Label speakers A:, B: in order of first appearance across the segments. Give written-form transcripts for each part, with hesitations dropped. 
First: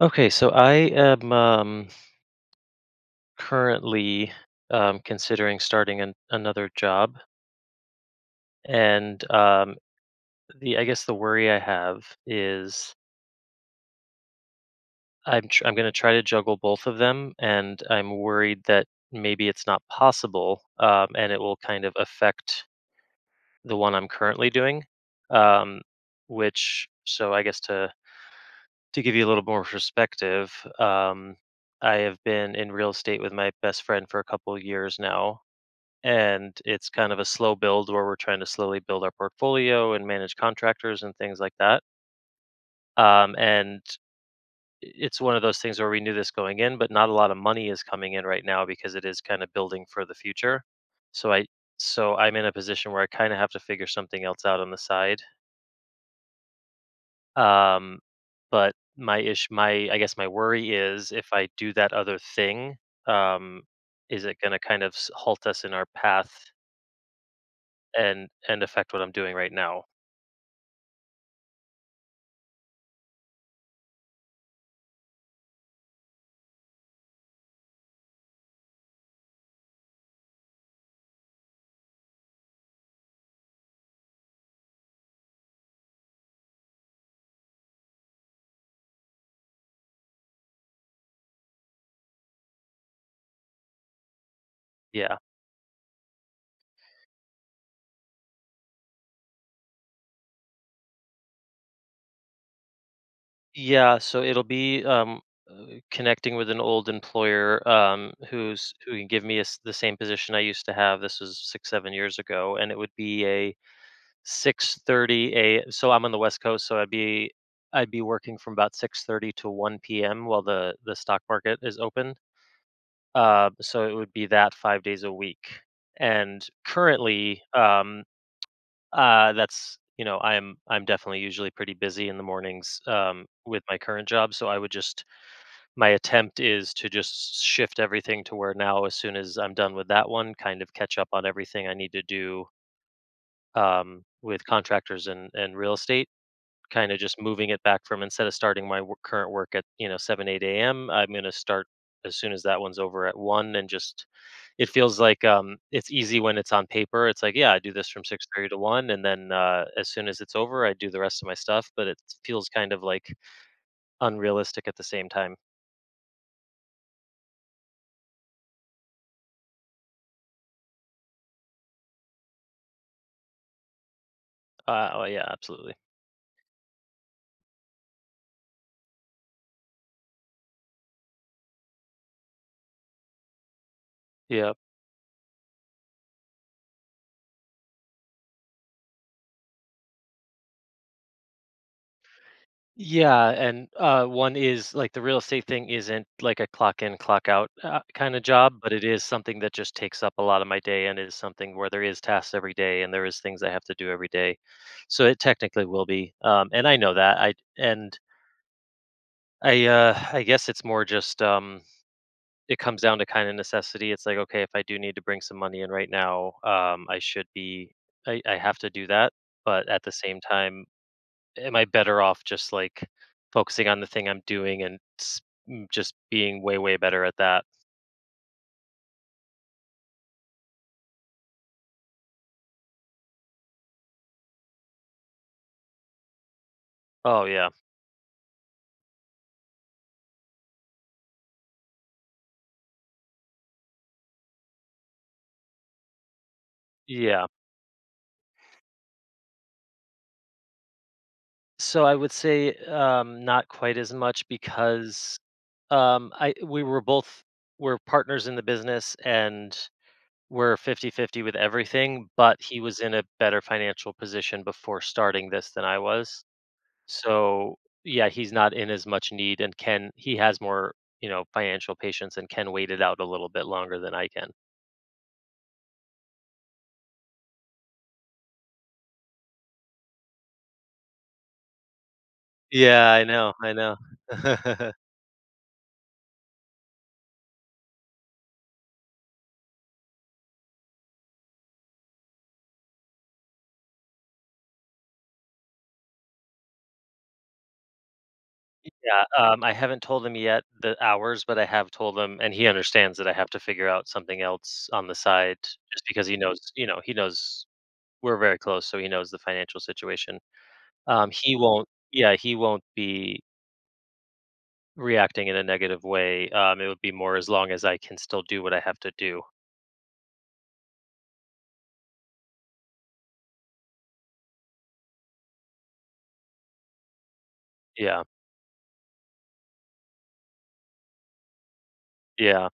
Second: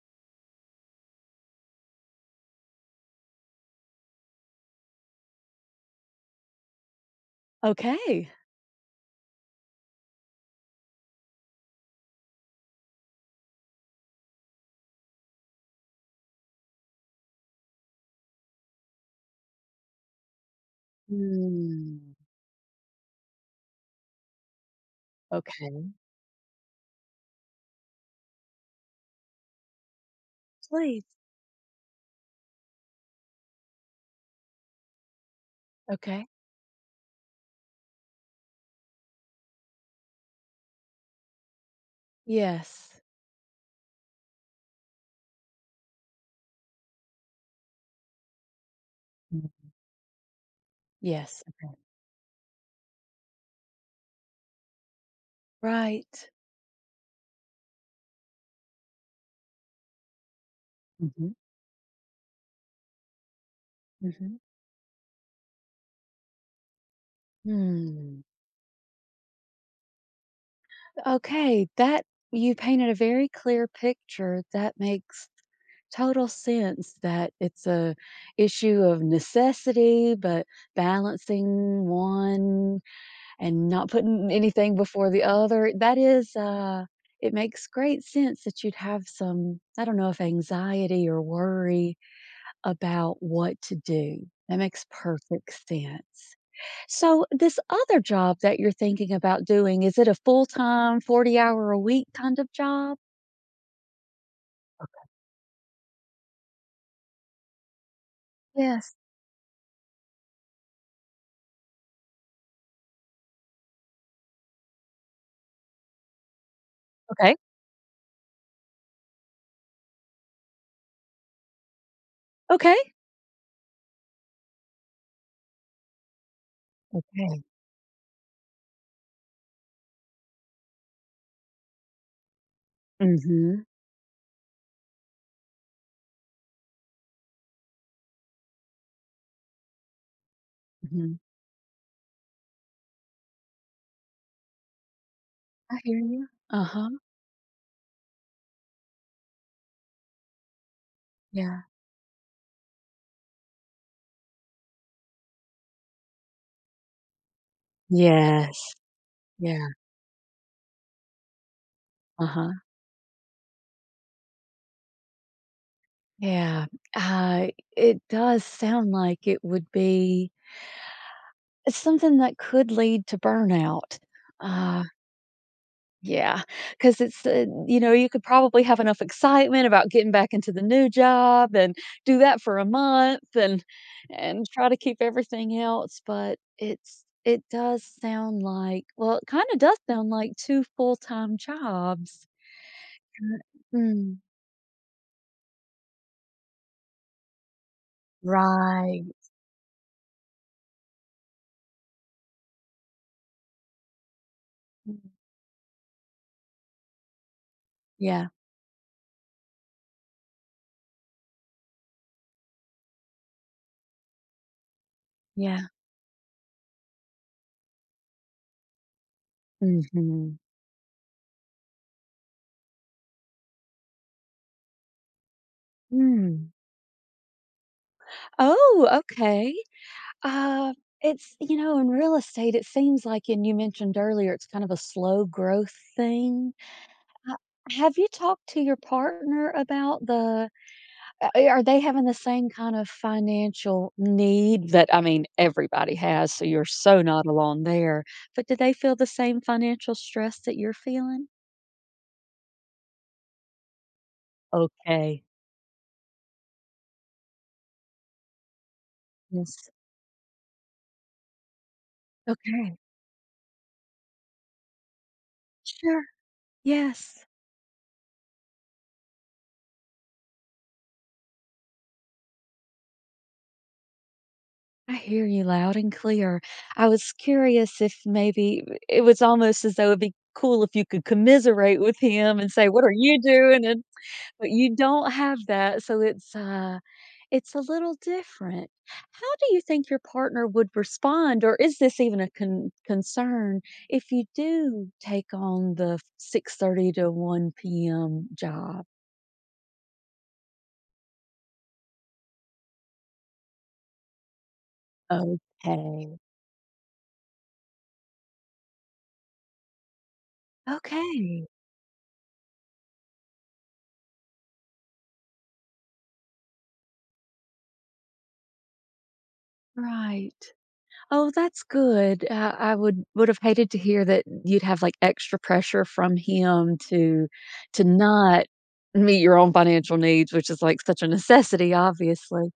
A: Okay, so I am currently, considering starting another job,
B: Okay.
A: and the I guess the worry I have is, I'm going to try to juggle both of them, and I'm worried that maybe it's not possible, and it will kind of
B: Mm.
A: affect the one I'm currently doing. Um,
B: Okay.
A: so I guess to give you a little more perspective,
B: Please.
A: um, I have been in real estate with my best friend for a couple of years now,
B: Okay.
A: and it's kind of a slow build where we're trying to slowly build our portfolio and manage contractors and things like that.
B: Yes.
A: And it's one of those things where we knew this going in, but not a lot of money is coming in right now because it is kind of
B: Mm.
A: building for the future. So
B: Yes.
A: I so I'm in a position where I kind of have to figure something else out on the side.
B: Right.
A: Um, but my ish my I guess my worry is, if
B: Mhm.
A: I do that other thing, um, is
B: Mhm.
A: it going to kind of halt us in our path
B: Hmm.
A: and affect what I'm doing right now?
B: Okay, that you painted a very clear picture. That makes total sense that it's a issue of necessity, but balancing one and not putting anything before the other. It makes great sense that you'd have some, I don't know if anxiety or worry about what to do. That makes
A: Yeah.
B: perfect sense. So, this other job that you're thinking about doing, is it a full time, 40-hour hour a week kind of job?
A: Yeah, so it'll be, uh, connecting with an old employer, who
B: Yes.
A: can give me a s the same position I used to have. This was six, 7 years ago, and it would be a 6:30 a. So I'm on the West Coast, so
B: Okay.
A: I'd be working from about 6:30 to 1 p.m. while the stock market is open.
B: Okay.
A: So it would be that 5 days a week. And currently,
B: Okay.
A: that's, I'm definitely usually pretty busy in the mornings,
B: Mm-hmm.
A: with my current job, so I would just, my attempt is to just shift everything to where now, as soon as I'm done with that one, kind of catch up
B: hmm
A: on everything I need to do, with contractors and real
B: I hear
A: estate.
B: you. Uh huh.
A: Kind of just moving it back from, instead of starting current work at, 7, 8 a.m. I'm going to
B: Yeah.
A: start as soon as that one's over at one, and just, it feels like, it's easy when it's on paper. It's like, yeah, I do this from 6:30 to
B: Yes.
A: one, and then,
B: Yeah.
A: as soon as it's over, I do the rest of my stuff. But it
B: Uh
A: feels
B: huh.
A: kind of like unrealistic at the same time.
B: Yeah. Uh, it does sound like it would be something that could lead to burnout. Uh,
A: Oh yeah, absolutely.
B: Yeah, because you could probably have enough excitement about getting back into the new job and do that for a month and
A: Yeah.
B: try to keep everything else, but it does sound like, well, it kinda does sound like 2 full-time jobs.
A: Yeah, and,
B: Mm,
A: one is like, the real estate thing isn't like a clock in, clock out, kind of job, but it
B: right.
A: is something that just takes up a lot of my day, and is something where there is tasks every day and there is things I have to do every day.
B: Mm,
A: So it technically will be, and I know that. I and
B: yeah,
A: I I guess it's more just, it comes down to kind of necessity. It's like, okay, if I do need to bring some money
B: yeah.
A: in right now, I should be I have to do that, but at the same
B: Mhm.
A: time, am I better off just like focusing on the thing I'm doing just being
B: Mm.
A: way, way better at that?
B: Oh, okay. Uh, it's, in real estate, it seems like, and you mentioned earlier, it's kind of a slow growth thing.
A: Oh,
B: Uh,
A: yeah.
B: have you talked to your partner about are they having the same kind of financial need that, I mean, everybody has, so you're so not
A: Yeah.
B: alone there, but do they feel the same financial stress that you're feeling?
A: So I would say, not quite as much, because,
B: Okay.
A: I we were both we're partners in the business, and
B: Yes.
A: we're 50/50 with everything, but he
B: Okay.
A: was in a better financial position before starting this than I
B: Sure.
A: was.
B: Yes.
A: So yeah, he's not in as much need, and can he has more, financial patience, and can wait it out a little bit longer than I can.
B: I hear you loud and clear. I was curious if maybe, it was almost as though it'd be cool if you could commiserate with him and say, "What
A: Yeah,
B: are
A: I
B: you
A: know, I
B: doing?"
A: know.
B: and but you don't have that, so it's a little different. How do you think your partner would respond, or is this even a concern if you do take on the 6:30 to 1 p.m. job?
A: Yeah, I haven't told him yet the hours, but I have told him and he understands that I have to figure out something else on the side, just because he
B: Okay.
A: knows, he knows we're very close, so he knows the financial situation. He
B: Okay.
A: won't. Yeah, he won't be reacting in a negative way. It would be more, as long as I can still do what I have to do.
B: Right. Oh, that's good. I would have hated to hear that you'd have, like, extra pressure from him to
A: Yeah.
B: not meet your own financial needs, which is, like, such a necessity,
A: Yeah.
B: obviously.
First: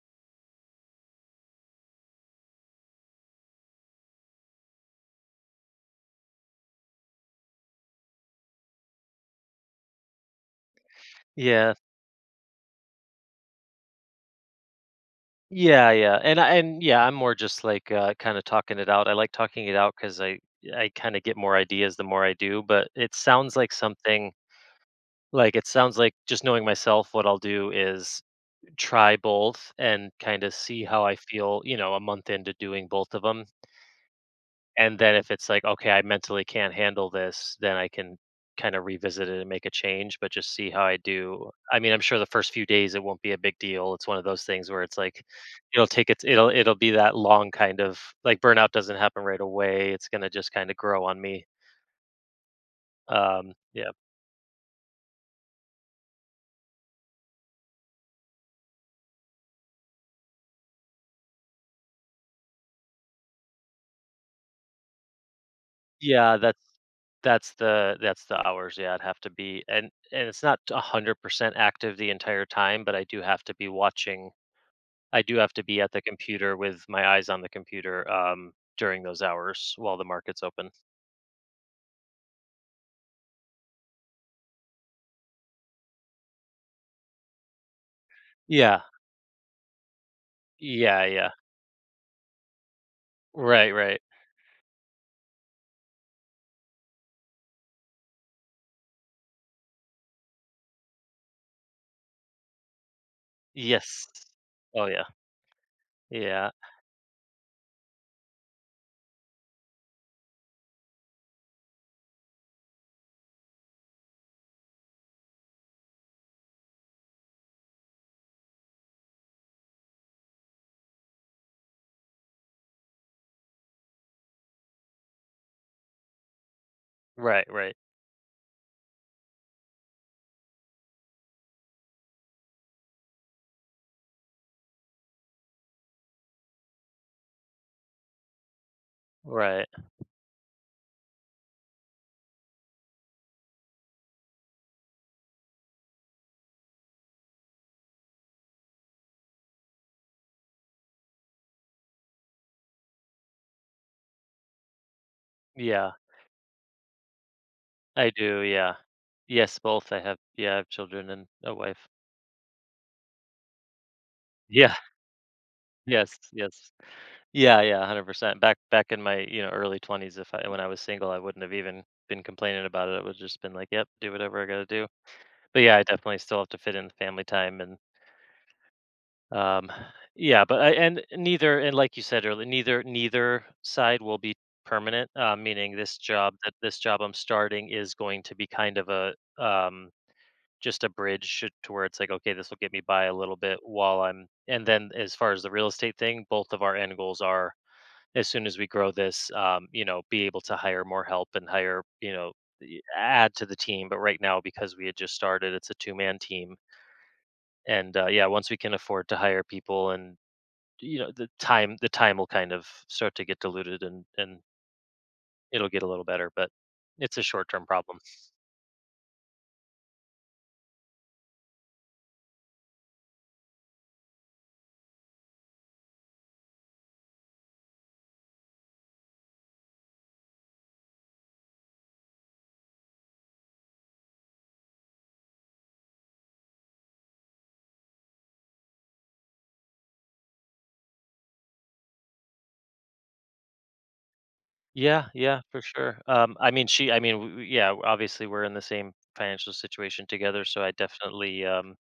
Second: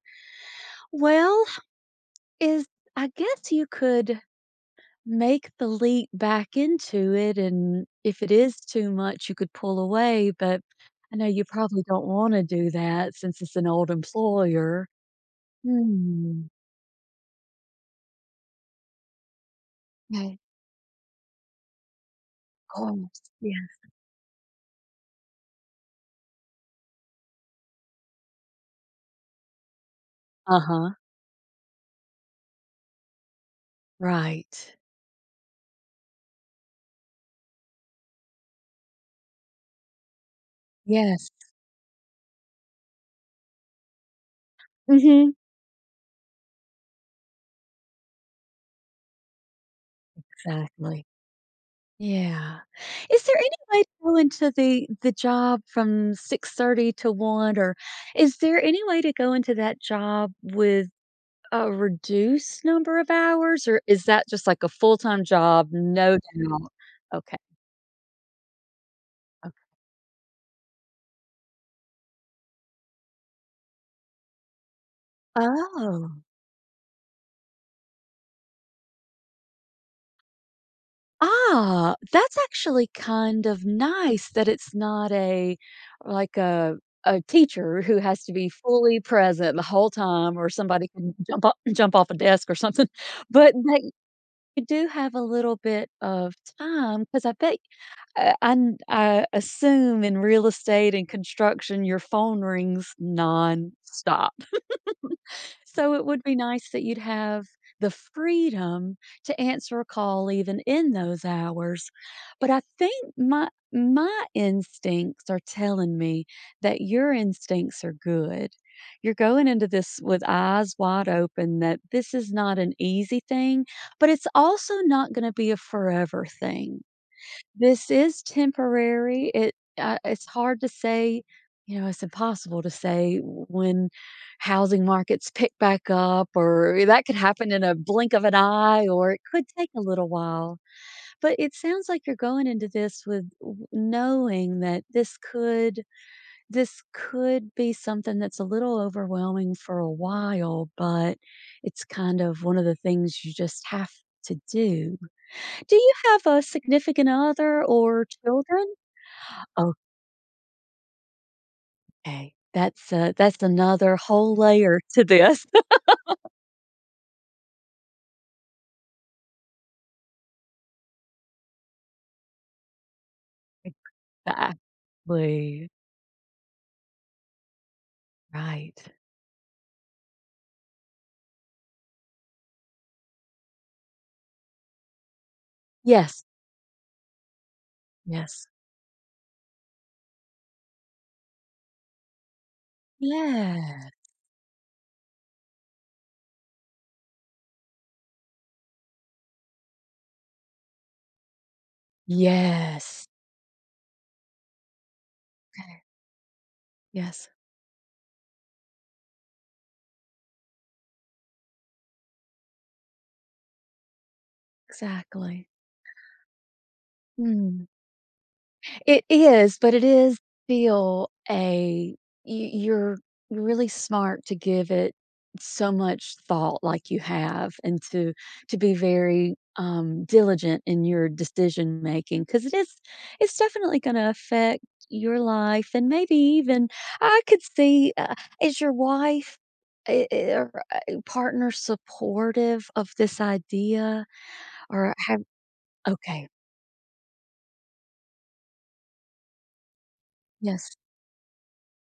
B: Well, is I guess you could make the leap back into it, and if it is too much, you could pull away, but I know you
A: Yeah.
B: probably don't wanna do that since it's an old employer.
A: Yeah, yeah. And
B: Mm,
A: I and yeah, I'm more just like, kind of talking it out. I like talking it out cuz
B: right,
A: I kind of get more ideas the more I do,
B: of
A: but it
B: course,
A: sounds
B: yeah.
A: like something, like, it sounds like just knowing myself what I'll do is, try both and kind of see
B: Uh-huh,
A: how I feel, a month into doing both of them,
B: right.
A: and then if it's like, okay, I mentally can't handle this, then I can kind of revisit it and make a change, but just see how I
B: Yes,
A: do. I mean, I'm sure the first few days it won't be a big deal. It's one of those things where it's like
B: mhm,
A: it'll take its it'll it'll be that long, kind of like burnout doesn't happen right away. It's gonna just kind of grow
B: exactly.
A: on me.
B: Yeah. Is there any
A: Um
B: way to
A: yeah.
B: go into the job from 6:30 to 1, or is there any way to go into that job with a reduced number of hours, or is that just like a full-time job, no
A: Yeah,
B: doubt? Okay,
A: that's the hours. Yeah, I'd have to
B: okay.
A: be, and it's not 100% active the entire time, but I do have to be watching, I do have to be at the
B: Oh.
A: computer with my eyes on the computer, during those hours while the market's open.
B: Ah, that's actually kind of nice that it's not a like a teacher who has to be
A: Yeah,
B: fully present the whole time, or somebody
A: yeah,
B: can
A: yeah.
B: jump off a desk or something, but
A: Right,
B: that
A: right.
B: you do have a little bit of time because I bet, uh, I assume in real estate and construction, your phone rings
A: Yes.
B: nonstop.
A: Oh yeah,
B: So it would be
A: yeah.
B: nice that you'd have the freedom to answer a call even in those hours. But I think my instincts are telling me that your instincts are good. You're going into this with eyes wide open that this is not an easy thing, but it's also not going to be a forever thing.
A: Right, right,
B: This is temporary. It's hard to say, it's impossible to say when housing markets pick back up, or that could happen in a blink of an eye, or it could
A: right.
B: take a little while. But it sounds like you're going into this with knowing that this could be something that's a little overwhelming for a while, but it's kind of one of the things you just have to do. Do
A: Yeah,
B: you have a significant other or
A: I do.
B: children?
A: Yeah. Yes, both. I have. Yeah, I have children and a wife.
B: Okay, that's another whole
A: Yeah.
B: layer to this.
A: Yes. Yes. Yeah. Yeah. 100%. Back in my, you know, early 20s, if I when I was single, I wouldn't have even been complaining about it. I would have just been like, yep, do whatever I got to do. But
B: Exactly,
A: yeah, I definitely still have to fit in the family time, and
B: right.
A: Um, yeah, but I, and neither, and, like you said earlier, neither side will be permanent. Meaning,
B: Yes.
A: this job I'm starting is going to be
B: Yes.
A: kind of a, um, just a bridge to where it's like, okay, this will get me by a little bit
B: Yeah.
A: while I'm. And then, as far as the real estate thing, both of our end goals are, as soon as we grow this, you know, be able to hire more help, and hire, you know, y-
B: Yes.
A: add to the team. But right now, because we had just started, it's a
B: Okay,
A: two-man team,
B: yes,
A: and, yeah, once we can afford to hire people and, you know, the time will kind of start to get diluted, and
B: exactly.
A: it'll get a little better, but it's a short-term
B: Hmm.
A: problem.
B: It is, but it is still a you you're really smart to give it so much thought like you have, and to be very diligent in your decision making, because it's definitely going to affect your life, and maybe even I could see, is your wife, or partner supportive of this idea, or
A: Yeah,
B: have.
A: yeah, for sure.
B: Okay,
A: I mean, she I mean, w w yeah, obviously, we're in the same financial situation together, so I
B: yes.
A: definitely, um,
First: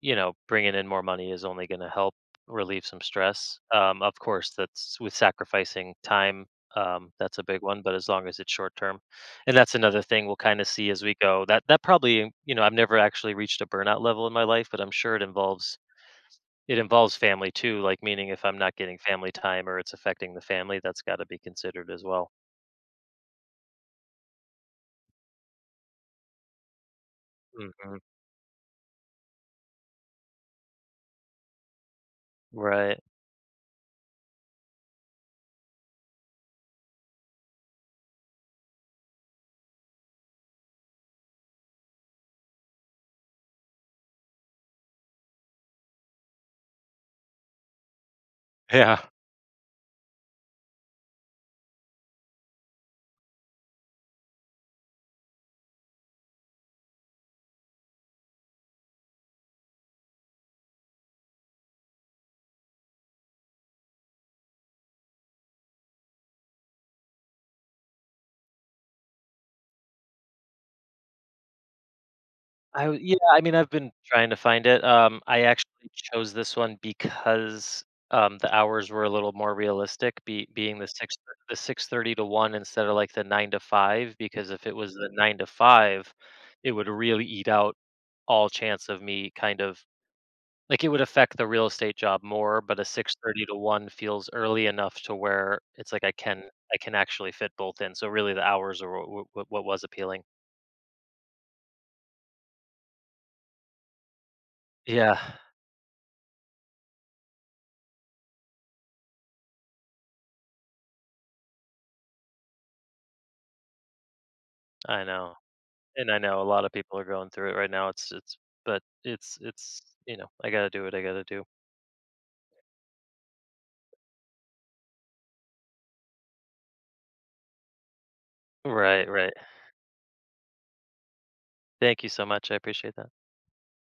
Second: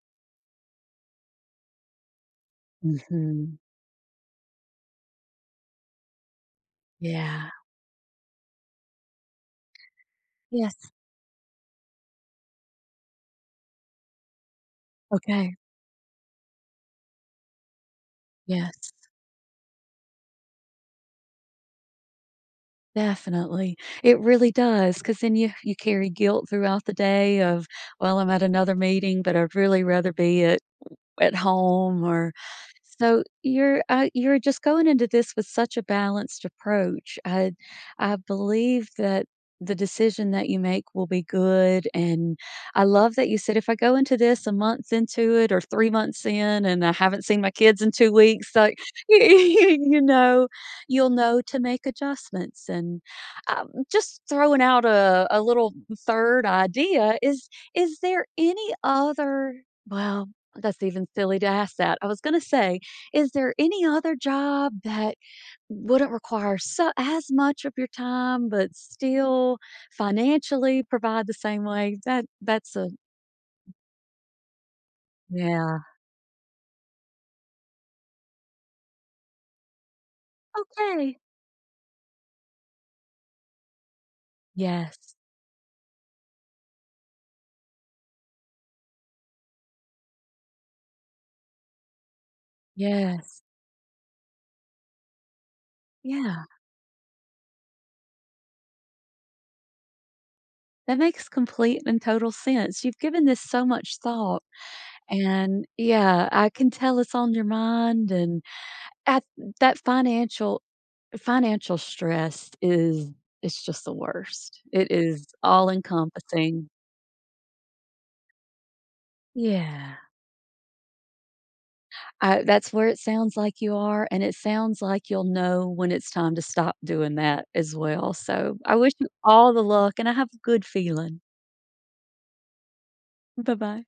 A: you know, bringing in more money is only gonna help relieve some
B: Hmm.
A: stress. Of course, that's with sacrificing time, that's a
B: Yeah,
A: big one, but as long as it's short term. And that's another thing we'll kinda
B: yes.
A: see as we go. That that probably you know, I've never actually reached a burnout level in my life, but I'm sure it
B: Okay.
A: involves It involves family too, like, meaning if I'm not
B: Yes,
A: getting family time or it's affecting the family, that's gotta be considered as well.
B: definitely. It really does, because then you carry guilt throughout the day of,
A: Mhm.
B: "Well, I'm at another meeting, but I'd really rather be at home or"
A: Right.
B: so you're just going into this with such a balanced approach. I believe that the decision that you make will be good, and I love that you said if I go into this a month into it, or 3 months in, and I haven't seen my kids in 2 weeks, like,
A: Yeah.
B: you know you'll know to make adjustments, and just throwing out a little third idea is there any other, well, that's even silly to ask that. I was gonna say, is there any other job that wouldn't require so as much of your time, but still financially provide the same way? That's
A: I
B: a.
A: w Yeah, I mean, I've been trying to find it. I actually
B: Yeah.
A: chose this one because, the hours were a little more realistic, be being
B: Okay.
A: the 6:30 to 1, instead of, like, the 9 to 5, because if it was the
B: Yes.
A: 9 to 5, it would really eat out all chance of me kind of. Like, it would affect the real estate job more, but a
B: Yes.
A: 6:30 to 1 feels early enough to where it's like
B: Yeah.
A: I can actually fit both in, so really the hours are what was appealing.
B: That makes complete and total sense. You've given this so much thought.
A: Yeah,
B: And yeah, I can tell it's on your mind, and at that financial financial stress is it's just the worst. It
A: I
B: is
A: know,
B: all
A: and I know a lot
B: encompassing.
A: of people are going through it right now, it's, but it's,
B: Yeah.
A: I gotta do what I gotta do.
B: I That's where it sounds like you are, and it sounds like you'll know when it's time to stop doing that as well, so I wish
A: Right,
B: you
A: right.
B: all the luck, and I have a good feeling.
A: Thank you so much, I appreciate that.
B: Bye-bye.